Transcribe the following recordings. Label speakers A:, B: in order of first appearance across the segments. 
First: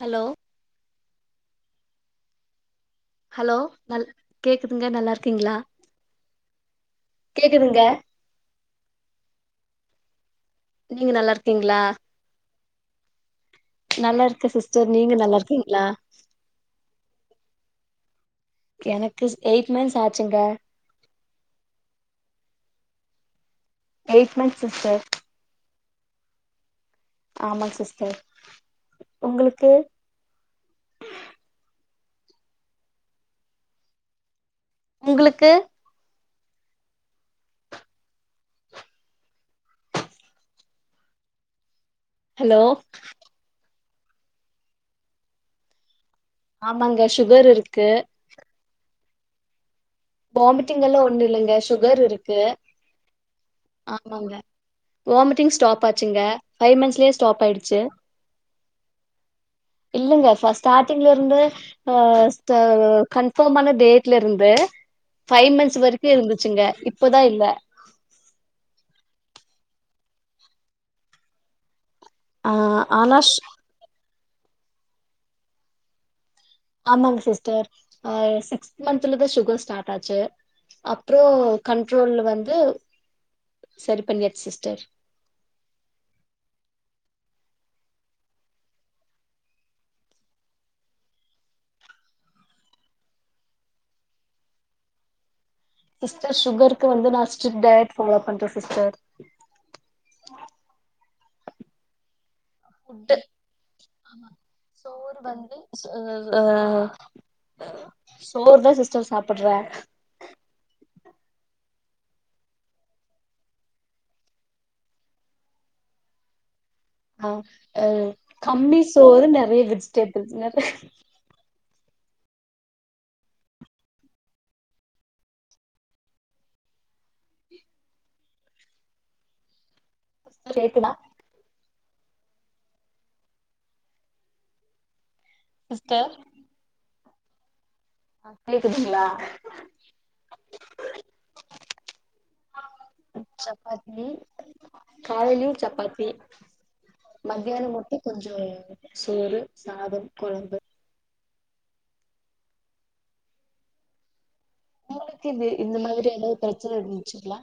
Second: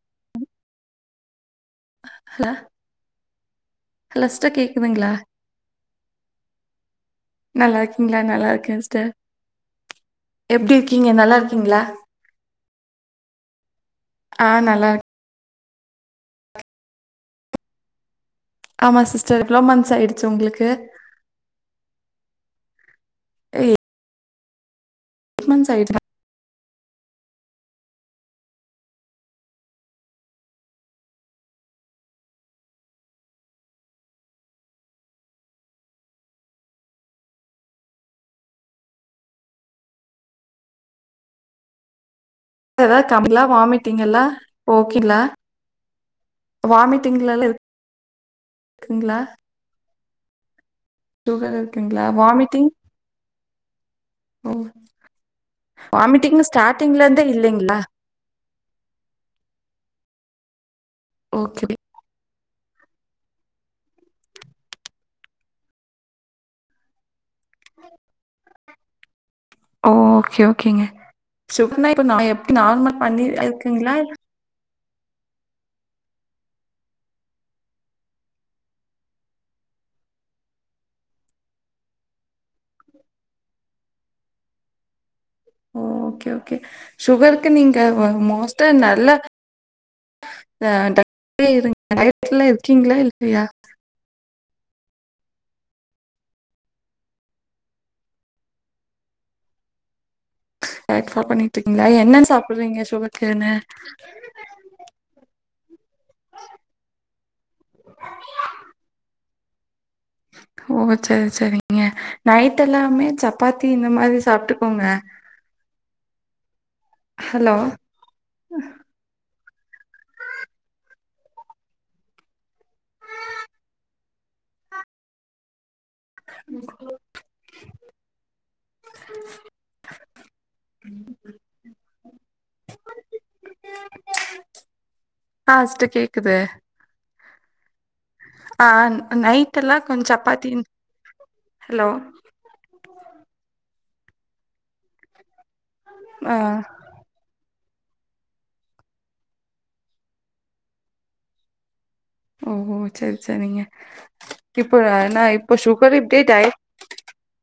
A: Hello
B: அஹல
A: hello ந கேக்குதுங்க நல்லா இருக்கீங்களா
B: நல்லா
A: கேக்குதுங்க
B: இருக்கீங்களா நல்லா இருக்க சிஸ்டர் எப்படி இக்கீங்க நல்லா இருக்கீங்களா
A: நல்லா இருக்க
B: ஆ நல்லா
A: சிஸ்டர்
B: இருக்
A: நீங்க நல்லா இருக்கீங்களா
B: ஆமா
A: எனக்குஸ்
B: சிஸ்டர் எவ்ளோ
A: எயிட் மந்த்ஸ்
B: ஆயிடுச்சு
A: ஆச்சுங்க
B: உங்களுக்கு
A: எயிட் மண்த்ஸ் சிஸ்டர்
B: சீஸ் மந் ஆச்சா
A: ஆமா சிஸ்டர் உங்களுக்கு உங்களுக்கு ஹலோ
B: ஏதாவது கம்லா வாமிட்டிங்லா ஓகல
A: ஆமாங்க சுகர் இருக்கு
B: ங்களா
A: வாமிட்டிங் எல்லாம் ஒன்னு இல்லங்க சுகர் இருக்கு ஆமாங்க
B: ஓ
A: வாமிட்டிங் ஸ்டாப் ஆச்சுங்க
B: வாமிட்டிங்னு
A: ஃபைவ்
B: ஸ்டார்டிங்ல
A: மந்த்ஸ்லயே
B: இந்தே
A: ஸ்டாப்
B: இல்லைங்களா
A: ஆயிடுச்சு இல்லங்க ஃபா ஸ்டார்டிங்ல இருந்து
B: ஓகே
A: ஆ தா கன்ஃபார்ம் ஆன டேட்லருந்து ஃபைவ் மந்த்ஸ் வரைக்கும் இருந்துச்சுங்க இப்பதா இல்ல
B: ஓ ஓகே ஓகேங்க சுக இப்ப
A: ஆ
B: எப்படி நார்மல்
A: ஆனா
B: பண்ணி
A: ஷ்
B: இருக்குங்களா
A: ஆமாங்க சிஸ்டர் ஆ சிக்ஸ்த் மந்த்த்லதான் சுகர் ஸ்டார்ட் ஆச்சு அப்ரோ கண்ட்ரோல் வந்து சரி பண்ணச்சி சிஸ்டர்
B: ஓ ஓகே ஓகே சுகருக்கு நீங்க மோஸ்டா நல்ல [unintelligible] டயட்ல இருக்கீங்களா இல்லையா
A: சிஸ்டர் சுகருக்கு வந்து நான் ஸ்ட்ரிக்ட் டயட்ல ஃபாலோ பண்றேன் சிஸ்டர்
B: பண்ணிட்டு இருக்கங்களா என்னன் சாப்பிடுறீங்க
A: ஃபுட்டு
B: சுகருக்குனு
A: ஆமா சோர் வந்து சோ ஆ சோறு தான் சிஸ்டர் சாப்புடுற
B: உ ஓ சரி சரிங்க நைட் எல்லாமே சப்பாத்தி இந்த மாதிரி சாப்பிட்டுக்கோங்க
A: ஆ
B: ஹலோ?
A: அ கம்மி சோறு நறைய வெஜிடேபிள்ஸ் நறை
B: உ
A: கேக்குதா
B: ஆ ஸ்ட
A: சிஸ்டர்
B: கேக்குது ஆ
A: கேக்குதுங்களா
B: நைட்லாம் கொஞ் சப்பாத்தி ஹலோ
A: சப்பாத்தி காலைலயும் சப்பாத்தி
B: ஆ
A: மத மத்தியானம் மட்டும் கொஞ்சோ சோறு சாதம் குழம்பு
B: ஓ ஹோ செரி செரிங்க
A: உங்களுக்கு இத இந்த மாதிரி எவு பிரச்சன இருந்துச்சுங்களா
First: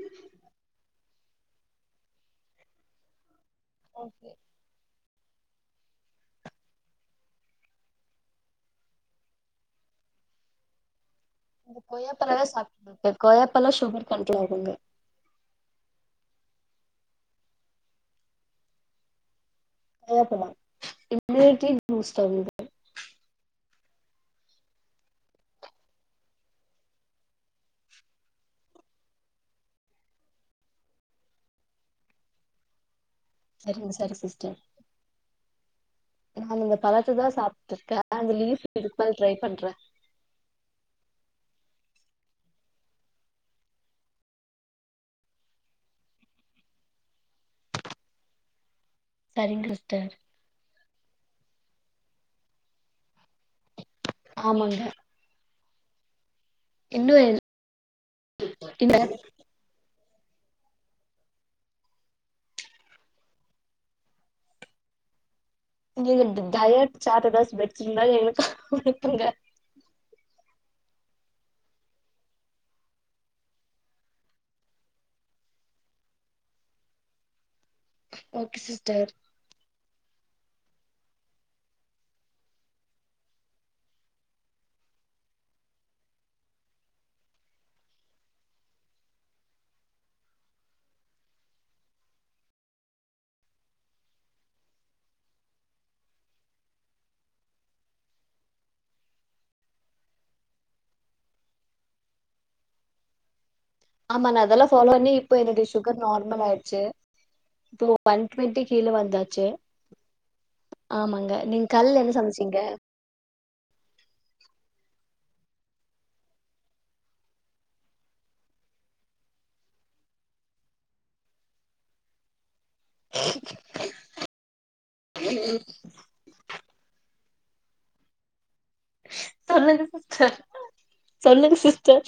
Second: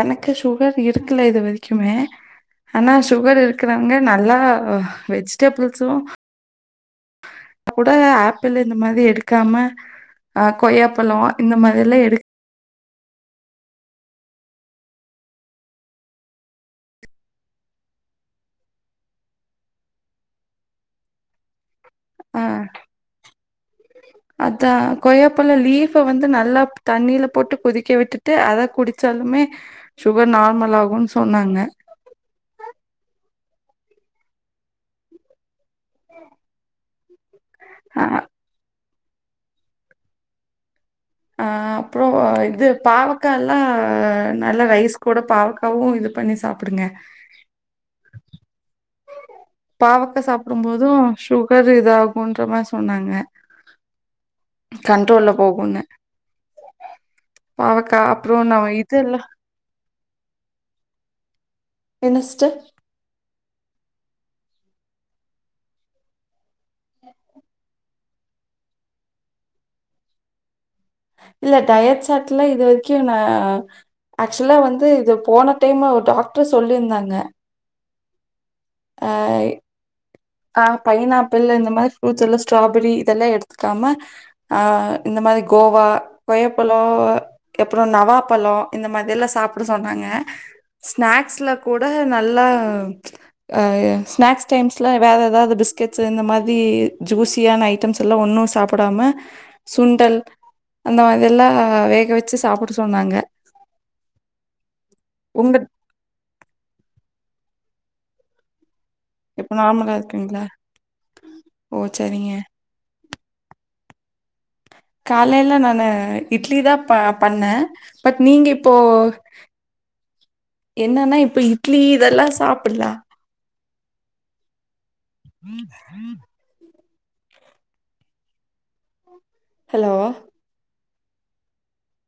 B: எனக்கு சுகர் இருக்குல இது வரைக்குமே ஆனா சுகர் இரு க்குறாங்க
A: ஓகே
B: நல்லா வெஜிடபில்ஸு இப்பக்கூட ஆப்பிள் இந்த மாதி எடுக்காம அ கொய்யாப்பழ
A: இந்த கொய்யாப்பழதா சாப்பிட்டு இருக்கே கொய்யாப்பழ சுகர் கண்ட்ரோல் ஆகுங்க நாவாப்பழ இம்முனிட்டி பூஸ்டர்
B: ஆ அதா கொய்யாப்பழ லீஃப வந்து நல்லா தண்ணீல போட்டு கொதிக்க விட்டுட்டு அத குடிச்சா மே சுகர் நார்மல் ஆகுன்னு சொன்னாங்க
A: செரிங்க சரி சிஸ்டர் நான் இந்த பழத்ததா சாப்டுட்டு இருக்கே
B: ஆ
A: அனா அந்த லீஃப் திருப்பல் ட்ரை பண்றே
B: ஆ அப்புற இது பாவக்கா எல்லா நல்லா ரைஸ் கூட பாவக்காவு இது பண்ணி சாப்பிடுங்க
A: சரிங்க சிஸ்டர்
B: பாவக்கா சாப்பிடும்போது அது சுகர் இதாகும்ன்ற மார் சொன்னாங்க
A: ஆமாங்க
B: கண்ட்ரோல போகுன்னு
A: இன்னு
B: பாவக்கா அப்ரோ நம
A: இந்த
B: இது எல்லா என்ன ஸ்ட்டர்
A: லா இந்த டயட் சாட்டு எதாவது வெச்சிங்கிலா எனக்கு அனுப்புங்க
B: இல்ல டயட் சாட்ல இது வரைக்கு நா ஆக்சுவலா வந்து இது போன டைமு ஒரு டாக்டரு சொல்லியிருந்தாங்க
A: ஓகே சிஸ்டர்
B: ஆ பைனாப்பிள் இந்த மாரி ஃப்ரூட்ஸ் எல்லா ஸ்ட்ராபெரி இதெல்லா எடுத்துக்காம ஆ இந்த மாரி கோவா கொய்யாப்பழோ அப்புறோ நவ்வாப்பழோ இந்த மாரிலா சாப்ட சொன்னாங்க அ ஸ்நாக்ஸ்ல கூட நல்லா அ ஸ்நாக்ஸ் டைம்ஸ்ல வேற எதாது பிஸ்கெட்ஸு இந்த மாரி ஜூஸியான ஐட்டம்ஸ்ல்லா ஒன்னு சாப்டாம சுண்டல் அந்த மாரிதெல்லா வேக வெச்சு சாப்ட சொன்னாங்க
A: ஆமா நா அதெல்லா ஃபாலோண்ணி இப்ப
B: உங்க
A: என்னுடைய சுகர் நார்மல் ஆயிடுச்சு இப்போ ஒன் டுவென்டி கீழ வந்தாச்சு
B: இப்ப நார்மலா இருக்குங்களா
A: ஆமாங்க நீங்க
B: ஓ
A: காலில என்ன
B: சரிங்க
A: சமைச்சீங்க
B: காலைல நான்னு இட்லி தா ப பண்ண பட் நீங்க இப்போ என்னன்னா இப்ப இட்லி இதெல்லா சாப்புடுல உம் உம் [unintelligible]
A: சொல்லுங்க
B: ஹலோ
A: சிஸ்டர் சொல்லுங்க சிஸ்டர்